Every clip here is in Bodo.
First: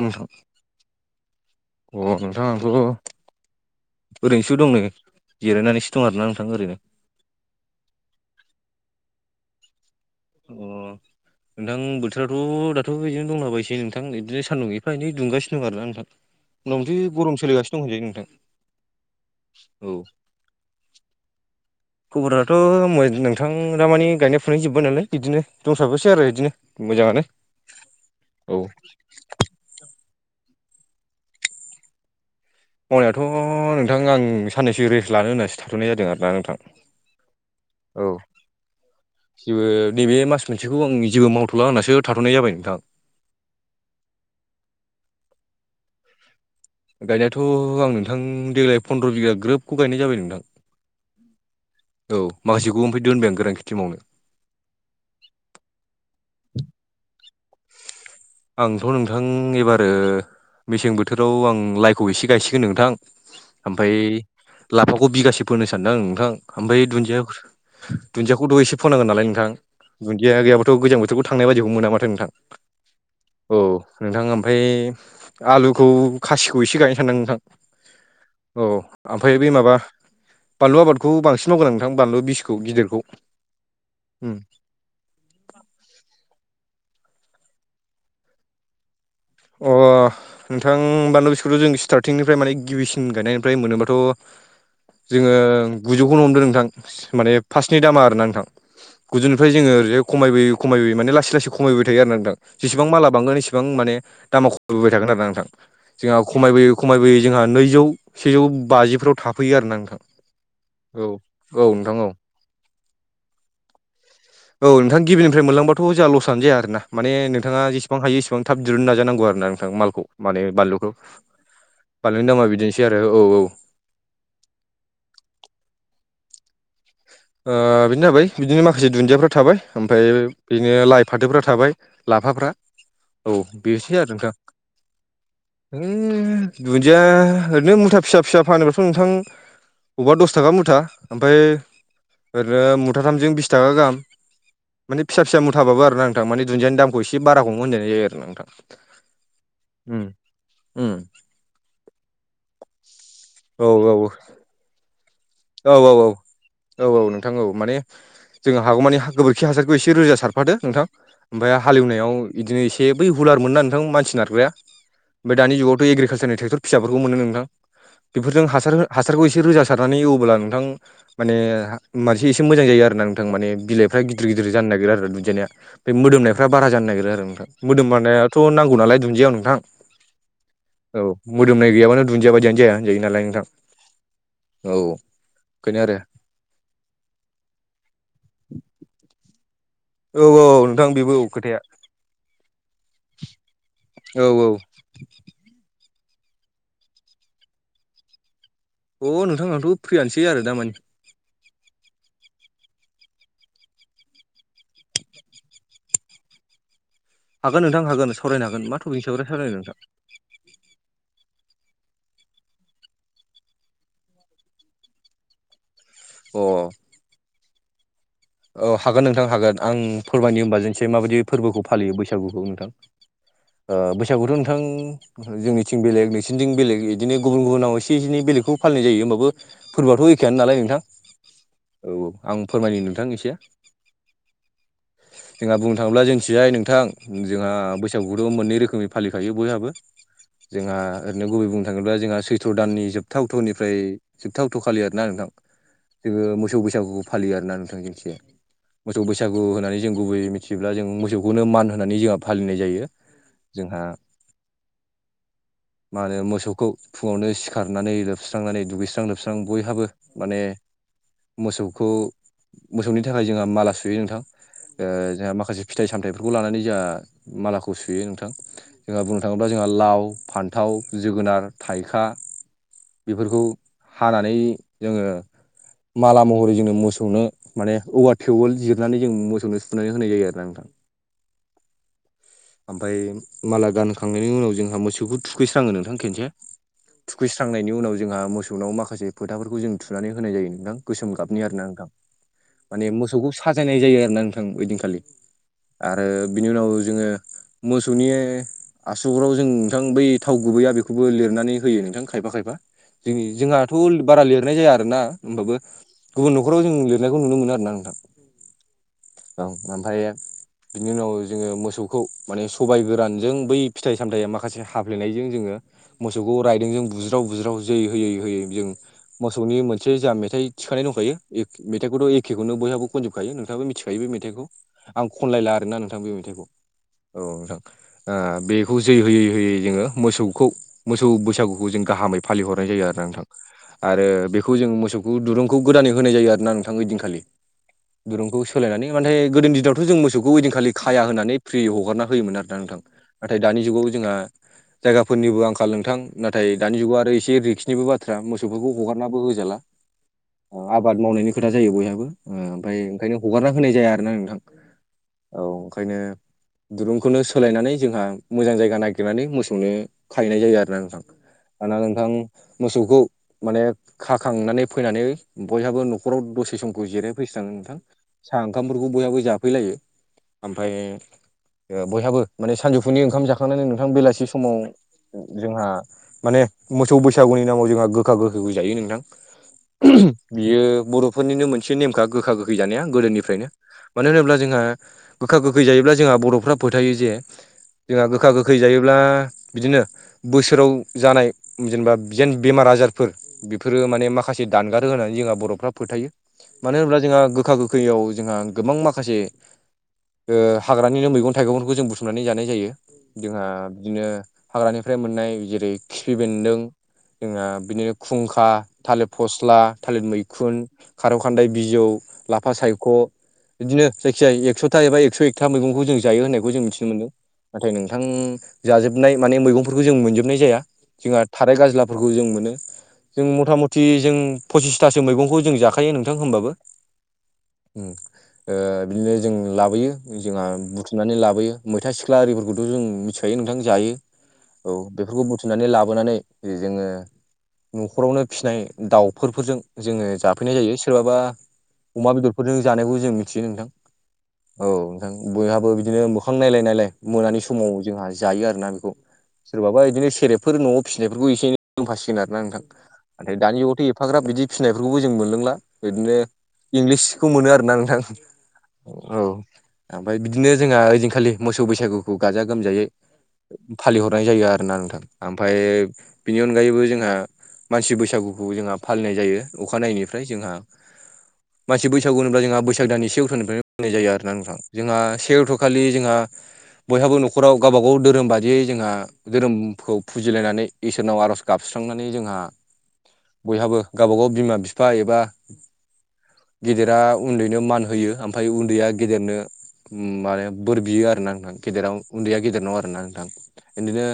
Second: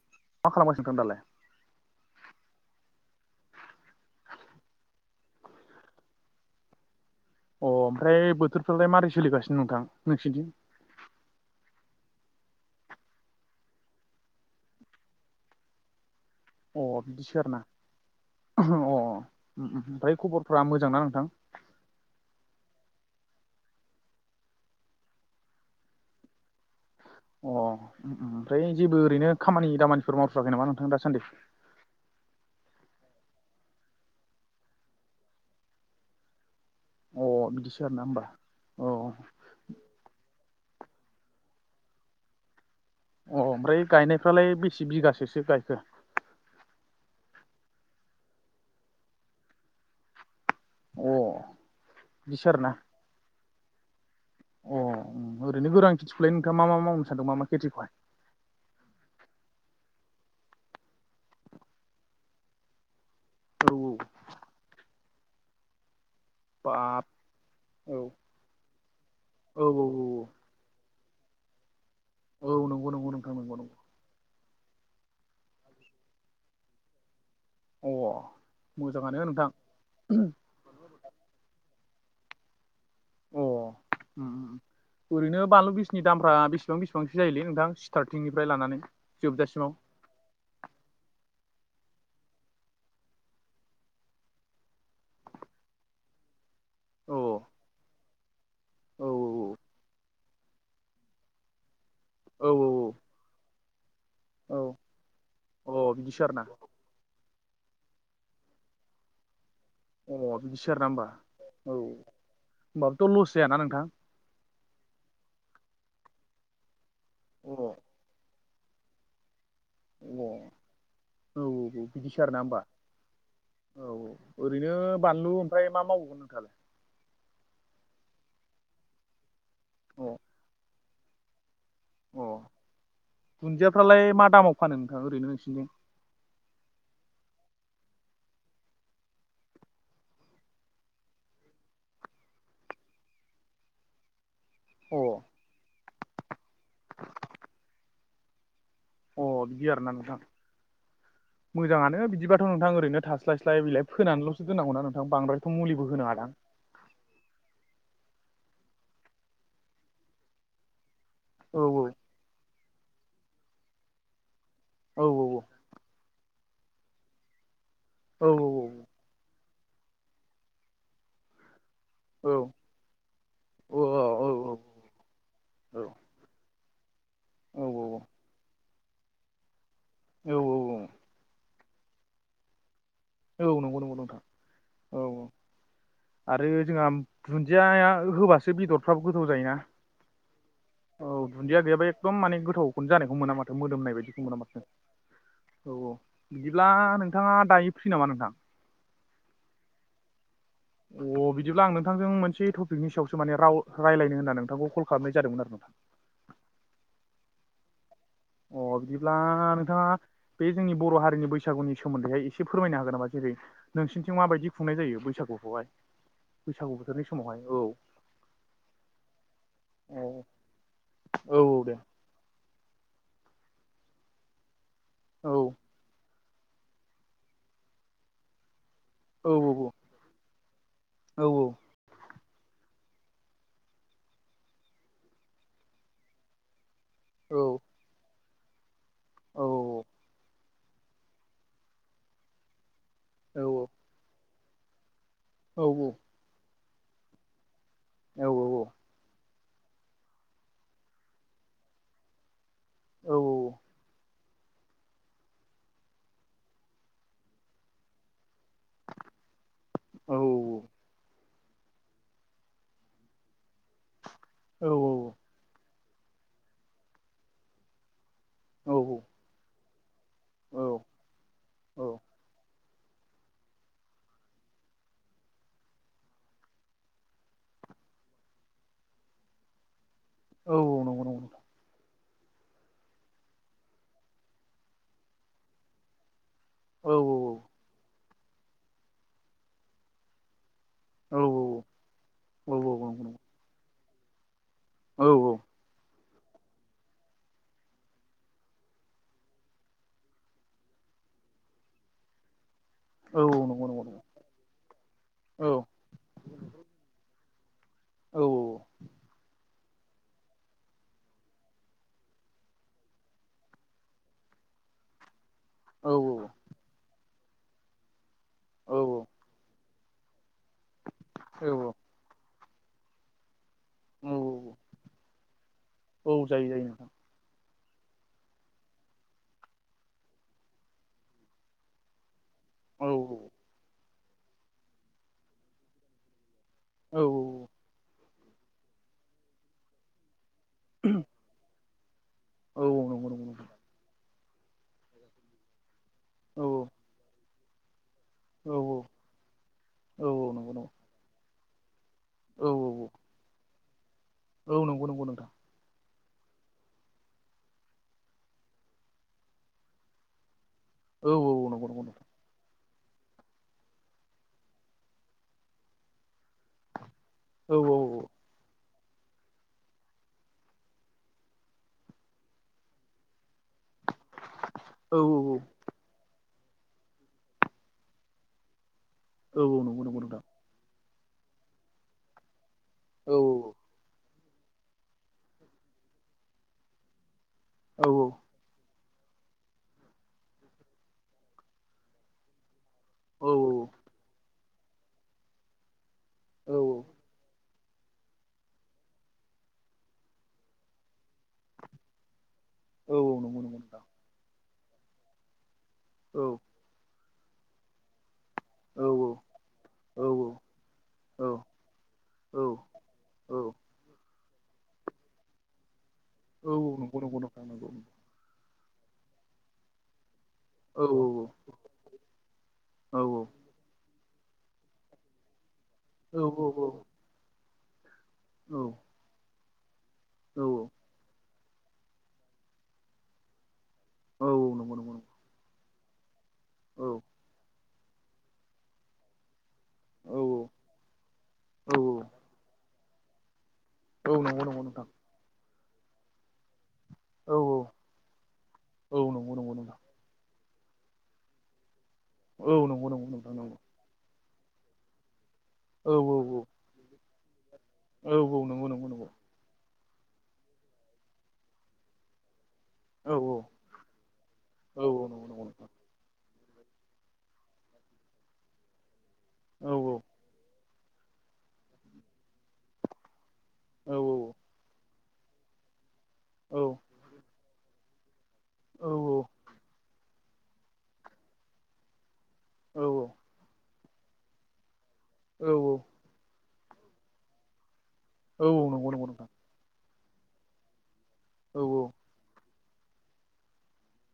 नोंथां मा खालामगासिनो नोंथां दालाय अ नोंथां आं थ' ओरैनोसो दंनै जिरायनानैसो दं आरोना नोंथां ओरैनो अ ओमफ्राय बोथोरफ्रालाय मारै सोलिगासिनो नोंथां नोंसिनिथिं उम। नों बोथोराथ दाथ' बिदिनो दंलाबायोसो नोंथां बिदिनो सान्दुं एफा एनै दुंगासिनो दं आरोना नोंथां [inaudible] अ गरम बिदिसो आरोना सोलिगासिनो दं होनजायो नोंथां अ उहुम औ ओमफ्राय खबरफ्रा मोजांना नोंथां? खबराथ' नोंथां दा मानि गायनाय फुनाय जोब्बाय नालाय बिदिनो दंसाबोसै आरो बिदिनो मोजाङानो अह औ ओमफ्राय जेबो ओरैनो खामानि दामानिफोर मावथ्राखै नामा नोंथां दासान्दि? मावनायाथ' नोंथां आं साननैसो रेस्ट लानो होननासो थाथ'नाय जादों आरोना नोंथां। अह बिदिसो आरो ना औ होमबा औ। जेबो नैबे मास मोनसेखौ आं जेबो मावथ'ला होननासो थाथ'नाय जाबाय नोंथां। अह ओमफ्राय गायनायफ्रालाय बेसे बिगासोसो गायखो? गायनायाथ' आं नोंथां। अ औ बिदिसो आरोना माखासेखौ ओमफ्राय दोनबाय आं गोरान खेथि मावनो। अह ओरैनो गोरां खेथिखौलाय नोंथाङा मा मा मावनो सानदों मा मा खेथिखौहाय? आंथ' नोंथां एबारो मेसें बोथोराव आं लाइखौ एसे गायसिगोन नोंथां। औ ओमफ्राय लाफाखौ बिगासे फोनो सानदों आं नोंथां। ओमफ्राय बाब दुन्दिया औ औ औ दुन्दियाखौ थांनाय बदिखौ मोना माथो नोंथां। औ नंगौ नंगौ। नंगौ औ नंगौ नोंथां ओमफ्राय आलुखौ खासिखौ एसे गायनो सानदों नोंथां। अ औ मोजाङानो ओमफ्राय नोंथां बे माबा बानलु आबादखौ बांसिन मावगोन आ नोंथां बानलु बिसखौ गिदिरखौ अह उम उम ओरैनो बानलु बिसफोरनि लामाफोरा बेसे बेसे‌जायोलै सिथारथिंनिफ्राय लानानै जोबजासिमाव अह नोंथां बानलु बिसखौथ'जों स्टार्टिंनिफ्राय माने गिबिसिन गायनायनिफ्राय मोनोबाथ' जोङो गुजौखौनो हमदो औ नोंथां। माने फार्स्टनि दामा आरोना नोंथां औ गुजौनिफ्राय जोङो ओरैजाय खमायबोयै खमायबोयै माने लासै लासै खमायबोबाय थायो आरोना नोंथां औ जेसेबां माला बांगोन एसेबां माने दामा औ खमायबोबाय थागोन आरोना नोंथां औ अ बिदिसो जोंहा आरोना खमायबोयै खमायबोयै जोंहा नैजौ सेजौ बाजिफ्राव थाफैयो आरोना नोंथां। अह बिदिसो आरोना होनबा औ होमबाबोथ' लस जायाना नोंथां? औ नोंथां गिबिनिफ्राय मोनलांबाथ' जोंहा लसआनो जाया आरोना माने अ नोंथाङा जेसे बां हायो इसेबां थाब दिरुननो नाजानांगौ आरोना नोंथां माल खौ औ माने बानलुखौ औ औ बिदिसो बानलुनि आरोना दामा होमबा बिदिनोसै आरो औ-औ औ ओरैनो बानलु ओमफ्राय मा मावबावगोन नोंथाङालाय? बेनो जाबाय बिदिनो माखासे दुन्दियाफ्रा थाबाय ओमफ्राय अ बिनो लाइ फाथोफ्रा थाबाय। अ लाफाफ्रा औ बेसे दुन्दियाफ्रालाय आरो मा नोंथां। दामाव फानो नोंथां ओरैनो नोंसिनिथिं है दुन्दिया ओरैनो मुथा फिसा फिसा फानोबाथ' नोंथां अबावबा दस थाखा मुथा ओमफ्राय ओरैनो मुथाथामजों बिस थाखा गाहाम अ माने फिसा फिसा मुथाबाबो आरोना। नोंथां मानि दुन्दियानि दामखौ एसे बारा हमो होननाय जायो आरो नोंथां। अह बिदि आरोना उम नोंथां। उम मोजाङानो बिदिबाथ' नोंथां ओरैनो औ थास्लायस्लाय बिलाय औ फोनानैल'सो दोननांगौ ना नोंथां बांद्राय औ औ औ। औ-औ नोंथां औ माने जोंहा हागौमानि गोबोरखि हासारखौ एसे रोजा सारफादो नोंथां। ओमफ्राय औ हालेवनायाव बिदिनो एसे बै हुलारमोनना नोंथां मानसि नारग्राया औ ओमफ्राय दानि जुगावथ' एग्रिकालसारनि ट्रेक्टर फिसाफोरखौ मोनो नोंथां औ बेफोरजों हासार हो हासारखौ एसे रोजा सारनानै एवब्ला नोंथां माने मोनसे एसे मोजां जायो आरोना नोंथां माने औ औ बिलाइफ्रा औ गिदिर गिदिर गिदिर जानो नागिरो आरो बेदिनो बे मोदोमनायफ्रा बारा जानो नागिरो ओमफ्राय मोदोम माननायाथ' नां नांगौ नालाय दुनदियायाव नोंथां। औ औ। औ मोदोमनाय गैयाबानो दुन्दिया बायदियानो जाया होनजायो नालाय औ नंगौ नंगौ नोंथां औ। खायनो आरो। आरो जोंआम धुन्दिया होबासो बेदरफ्राबो गोथाव जायोना औ-औ [unintelligible] औ धुन्दिया गैयाबा एकदम माने गोथावखौनो जानायखौ मोना माथो मोदोमनाय औ बायदिखौ मोना औ माथो औ-औ बिदिब्ला नोंथाङा दायो फ्रि नामा नोंथां? अ नोंथां आंथ' फ्रियानोसै आरो दामानि अह बिदिब्ला आं नोंथांजों मोनसे थपिकनि सायावसो माने राव रायलायनो होननानै नोंथांखौ खल खालामनाय जादोंमोन आरो नोंथां। हागोन नोंथां हागोन सारायनो अ हागोन मा थपिकनि बिदिब्ला सायाव सावरायनो नोंथां? नोंथाङा बे जोंनि बर' हारिनि बैसागुनि सोमोन्दैहाय एसे फोरमायनो हागोन नामा जेरै नोंसिनिथिं माबायदि खुंनाय जायो बैसागुखौहाय अ बैसागु बोथोरनि समावहाय औ। औ हागोन नोंथां हागोन आं औ फोरमायनो होमबा जोंनिथिंजाय माबायदि औ औ फोरबोखौ दे फालियो बैसागुखौ नोंथां। ओ बैसागौथ' नोंथां औ [unintelligible] जोंनि थिं बेलेग नोंसिनिथिं बेलेग इदिनो गुबुन गुबुनाव एसे एनै बेलेगखौ फालिनाय जायो। ओमबाबो औ फोरबोआथ' एखेयानो नालाय नोंथां औ औ-औ आं फोरमायनि नोंथां एस [unintelligible] जोंहा बुंनो थाङोब्ला जोंनिथिंजाय नोंथां औ जोंहा बैस सागुखौथ' मोननै रोखोमै फालिखायो औ बयहाबो जोंहा ओरैनो गुबै बुंनो थाङोब्ला जोंहा सैथ्र' दाननि जोबथा औ अक्थ'निफ्राय जोबथा अक्थ'खालि आरोना नोंथां। औ-औ। जोङो मोसौ बैसागुखौ फालियो आरोना नोंथां जोंनिथिंजाय औ औ औ। मोसौ बैसागु होननानै जों गुबै मिथियोब्ला जों मोसौखौनो मान होननानै जोंहा फालिनाय जायो जोंहा मा होनो मोसौखौ फुङावनो सिखारनानै लोबस्रांनानै दुगैस्रां लोबस्रां बयहाबो माने औ मोसौखौ मोसौनि [unintelligible] थाखाय जोंहा माला सुयो नोंथां ओ जोंहा माखासे फिथाइ सामथाइफोरखौ लानानै जाहा मालाखौ सुयो नोंथां जोंहा बुंनो थाङोब्ला जोंहा लाव फान्थाव औ जोगोनार औ थाइखा बिफोरखौ हानानै जोङो माला महरै जोंनो मोसौनो माने औवा थेवोल जिरनानै जों मोसौनो सुनानै होनाय जायो आरोना औ नोंथां। नंगौ नंगौ ओमफाय माला गानहोखांनायनि उनाव जोंहा मोसौखौ थुखैस्राङो नोंथां खेनसे औ [unintelligible] खुइस्रांनायनि उनाव जोंहा मोसौनाव माखासे फोथाफोरखौ जों थुनानै होनाय जायो नोंथां। गोसोम औ गाबनि आरोना नोंथां औ माने नंगौ नंगौ मोसौखौ साजायनाय जायो आरो ना [unintelligible] ओं ओयदिंखालि औ आरो बिनि उनाव जोङो मोसौनि आसुगुराव जों नोंथां बै थाव गुबैया बेखौबो लिरनानै होयो नोंथां खायफा खायफा औ जोंनि नंगौ नंगौ जोंहाथुल नंगौ [unintelligible] बारा लिरनाय जाया आरोना औ ओमबाबो गुबुन न'खराव जों लिरनायखौ नुनो मोनो आरोना नोंथां। औ औ। औ ओमफायो बिनि उनाव जोङो मोसौ खौ माने सबाय गोरानजों बै फिथाइ सामथाइया माखासे हाफ्लेनायजों जोङो औ मोसौ गौ रायदों जों बुज्राव बुज्राव जै होयै होयै जों औ मोसौनि मोनसे जा मेथाइ थिखानाय दंखायो एक मेथाइखौथ' एखेखौनो बयहाबो खनजोबखायो नोंथाङाबो मिथि खायो बे औ मेथाइखौ औ आं खनलायला आरोना नोंथां बे औ मेथाइखौ जायो जायो नोंथां औ नोंथां। ओ बेखौ जै होयै होयै जोङो मोसौखौ मोसौ बैसागुखौ जों गाहामै फालिहरनाय जायो औ आरोना नोंथां आरो बेखौ जोङो मोसौखौ दुरुंखौ गोदानै होनाय जायो आरोना [unintelligible] थां औ ओइदिनखालि दुरुंखौ सोलायनानै माने गोदोनि दिनावथ' जों मोसौखौ ओइदिनखालि खाया होननानै फ्रि हगारना होयोमोन आरो ना औ नोंथां नंगौ नंगौ नाथाय नंगौ दानि जुगाव जोंहा जायगाफोरनिबो आंख खाल नोंथां औ नाथाय दानि जुगाव आरो एसे रिक्सनिबो बाथ्रा औ मोसौफोरखौ हगारनाबो होजाला औ नंगौ ओ नंगौ आबाद मावनायनि खोथा जायो बयहाबो ओ औ ओमफाय ओंखायनो हगारना होनाय जाया आरोना नों औ नंगौ नंगौ नोंथां औ ओंखायनो दिरुंखौनो सोलायनानै जोंहा मोजां जायगा नागिरनानै मोसौनो खाहैनाय जायो। आरो ना औ औ औ नंगौ आ नंगौ नोंथां मोसौखौ माने खाखांनानै फैनानै बयहाबो न'खराव दसे बे समखौ जिरायफैस्रांङो औ नोंथां साहा ओंखामफोरखौ बयहाबो जाफैलायो ओमफ्राय। ओ बयहाबो माने सानजौफुनि ओंखाम जाखांनानै नोंथां बेलासि समाव औ औ जोंहा माने मोसौव बैसागुनि नामाव जोंहा गोखा गोखैंय जायो नोंथां। औव नंगौ नंगौ नोंथां। बियो बर'फोरनिनो मोनसे नेमखा गोखा गोखैंय जानाया औ गोदोनिफ्रायनो। मानो होनोब्ला जोंहा गोखा गोखैंय जायोब्ला जोंहा बर'फ्रा फोथायो जे जोंहा गोखा गो गोखैजायोब्ला बिदिनो बोसोराव जानाय जेनेबा जेन बेमार आजार फोर औ बेफोरो माने माखासे दानगारो होनानै जोंहा बर'फ्रा फोथायो औ मानो होनोब्ला जोंहा गोखा गो खैंयाव जोंहा गोबां माखासे ओ हाग्रानिनो' मैगं थाइगंफोरखौ जों बुथुमनानै जानाय जायो। औ औ नंगौ जोंहा नंगौ नोंथां बिदिनो हाग्रानिफ्राय मोननाय जेरै खिफि औ बेन्दों जोंना बिदिनो खुंखा औ थालिर औ फस्ला थालिर औ मैखुन खारौ खान्दाय बिजौ लाफा औ सायख' बिदिनो जायखिजाया एकस'था एबा एकस' एकथा मैगं खौ जों जायो होननायखौ जों औ मिथिनो नंगौ मोनदों नंगौ नोंथां नंगौ नाथाय नोंथां। जाजोबनाय माने मैगंफोरखौ जों मोनजोबनाय जाया। औ औ औ जोंहा थाराय गाज्लाफोरखौ जों मोनो औ जों नंगौ मथा म थि जों फसिसथासो मैगंखौ जों जाखायो नंगौ औ नोंथां होमबाबो? औ बिदिनो जों लाबोयो जोंहा बुंथ' सुनानै लाबोयो मैथा सिख्ला आरिफोरखौथ' जों मिथिखायो नोंथां जायो। औ बेफोरखौथि फिनानै लाबोनानै जोंङो न'खरावनो फिसिनाय दाउफोरफोरजों जोंङो जाफैनाय जायो। सोरबाबा अमा औ बेदरफोरजों जानायखौ जों मिथियो नोंथां। औव नंगौ। औ नोंथां बयहाबो बिदिनो मोखां नायलायनायलाय औ मोनानि औ समाव जोंहा जायो। आरोना बेखौ औ नंगौ नंगौ नोंथां सोरबाबा बिदिनो सेरेबफोर न'आव फिसिनायफोरखौ एसे एनै लोंफासिगोन आरो ना औ नोंथां नंगौ नंगौ नोंथां नमफ्राय नंगौ दानि जुगावथ' एफाग्राब बिदि फिसिनायफोरखौबो जों मोनलोंला औ औ बिदिनो इंलिसखौ मोनो आरो ना नोंथां औ औ नंगौ नंगौ नंगौ औव ओमफ्राय बिदिनो जोंहा ओ ई दिनखालि मोसौव बैसागुखौ गाजा गोमजायै। औ औ फालिहरनाय जायो। आरो ना औ नोंथां औ नंगौ नंगौ ओमफ्राय नोंथां बेनि अनगायैबो जोंहा मानसि बैसागुखौ जोंहा फालिनाय जायो औ अखानायै ओमफ्राय जोंहा मानासि बैसागु होनोब्ला जोंहा बैसाग दान ए से उथ'निफ्रायनो औ होननाय जायो। आरो जोंहा से अकट खालि जोंहा औव बयहाबो न'खराव गावबाागाव धोरोम बादियै औ जोंहा धोरोमखौ फुजिलायनानै इसोरनाव आर'ज गाबस्रांनानै जोंहा औ बयहाबो गावबाागाव बिमा बिफा एबा औव औव गेदेरा उन्दैनो मान होयो। औ ओमफ्राय औ नंगौ उन्दैया नंगौ नोंथां गेदेरनो माने बोर बियो आरो ना नोंथां औ गेदेराव उन्दैया गेदेरनाव आरो ना नोंथां बिदिनो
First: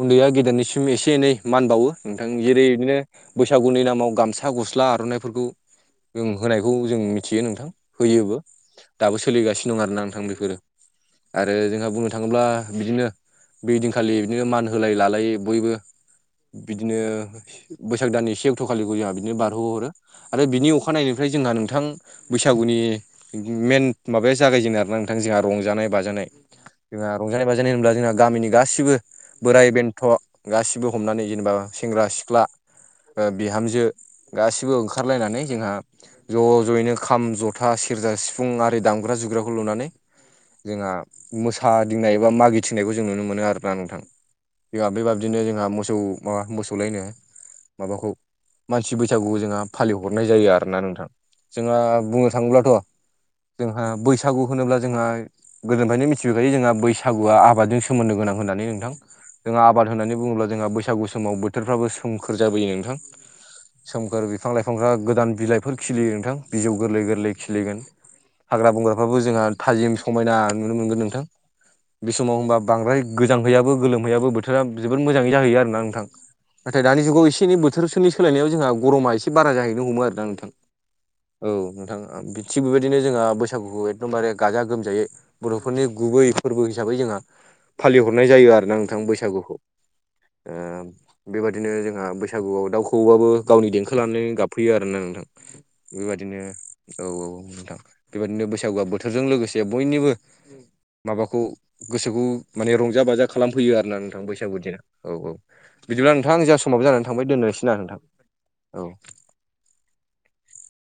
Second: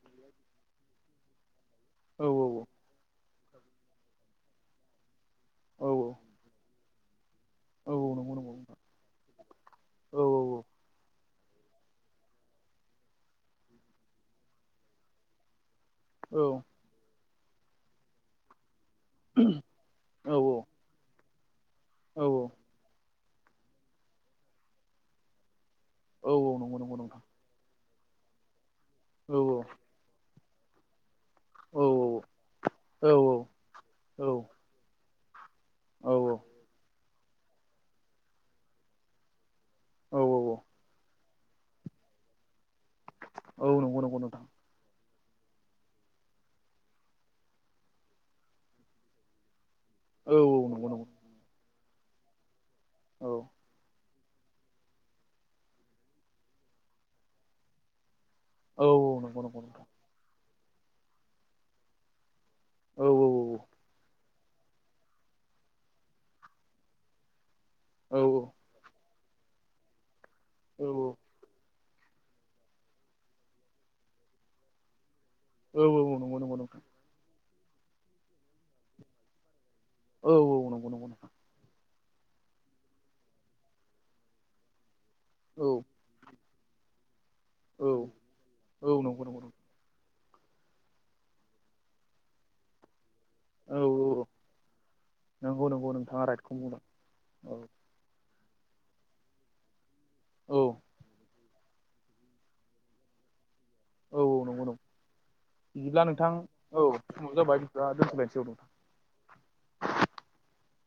उन्दैया गेदेरनिसिम एसे एनै मान बावो औ नोंथां जेरै बिदिनो बैसागुनि नामाव गामसा गस्ला आर'नाइफोरखौ औ जों होनायखौ जों मिथि मिथियो नोंथां औ औ नंगौ होयोबो नंगौ नोंथां दाबो सोलिगासिनो दं आरोना औ नोंथां। औ औ नंगौ औ बेफोरो आरो जोंहा बुंनो थांङोब्ला बिदिनो बैइ दिनखालि बिदिनो मान होलाय लालायो बयबो। औ बिदिनो बैसाग दाननि से अक्ट'खालि खौ जोंहा बिदिनो बारहो हरो आरो बिनि अखा अ खानायनिफ्राय जोंहा नोंथां बैसागुनि मेन माबाया जागायजेनो आरो ना नोंथां जोंहा रंजानाय बाजानाय नंगौ नंगौ जोंहा रज नोंथां रंजानाय बाजानाय होनोब्ला जोंना गामिनि गासिबो औ नंगौ औ बोराइ बेन्थ' गासिबो हमनानै जेनेबा सेंग्रा सिख्ला बिहामजो गासिबो ओंखारलायनानै जोंहा-' ज' ज'यैनो खाम जथा सेर्जा सिफुं आरि दामग्रा जुग्रा खुलुनानै जोहा मोसादिंनाय एबा मागि थिंनायखौ जों नुनो मोनो आरोना नंगौ नोंथां नंगौ जोंहा बेबाबदिनो [unintelligible] जोंहा मोसौ माबा मोसौलायनो माबाखौ मानसि बैसागु जोंहा फालिहरनाय जायो आरोना नोंथां जोंहा बुंनो थाङोब्लाथ' औ जोंहा बैसागु होनोब्ला जोंहा गोदोनिफ्रायनो मिथिबोखायो जोंहा बैसागुआ आबादजों सोमोन्दो गोनां होनना नै नोंथां औ औ जोङा औ आबाद औ होननानै बुङोब्ला जोंहा बैसागु समाव बोथोरफ्राबो सोमखोर जाबोयो। नोंथां सोमखोर बिफां लाइफांफ्रा गोदान बिलाइफोर खिलियो नोंथां बिजौ गोरलै गोरलै खिलिगोन। औ ओ हाग्रा बंग्राफ्राबो जोंहा थाजिम समायना नुनो औ मोनगोन नोंथां। बे समाव होमबा बांद्राय गोजां हैयाबो गोलोमहैयाबो बोथो राबो जोबोर मोजाङै जाहैयो आरोना औ नोंथां नंगौ नंगौ नोंथां नाथाय दानि जुगाव एनै बो थोरसोनि सोलायनायाव जोंहा गरमा एसेारा जाहैनो हमो। आरोना औ नोंथां औ नंगौ नंगौ औ नोंथां थिग बेबायदिनो जोंहा बैसागुखौ एकदमबारे गाजा गोमजायै औ बर'फोरनि गुबै फोरबो हिसाबै जोंहा औ फालिहरनाय जायो आरोना नोंथां औ नंगौ नंगौ बैसागुखौ नोंथां ओ बेबादिनो जोंहा बैसागुआव दाउ खौवोआबो गावनि औ देंखो औ लानानै गाबफैयो आरोना नोंथां नंगौ नंगौ नोंथाङा बेबायदिनो राइटखौ बुंदों औ औ नोंथां बेबायदिनो बैसागुआ बोथोरजों लोगोसे बयनिबो औ माबाखौ गोसोखौ माने रंजा बाजा खालामफैयो आरो। आरोना औ नोंथां औ बैसागु नंगौ नंगौ दिना औ औ बिदिब्ला नोंथां जोङा समाबो औ जानानै थांबाय समाबो जाबाय दोननोसै ना बिदिब्ला नोंथां? दोनथ'लायनोसै नोंथां औ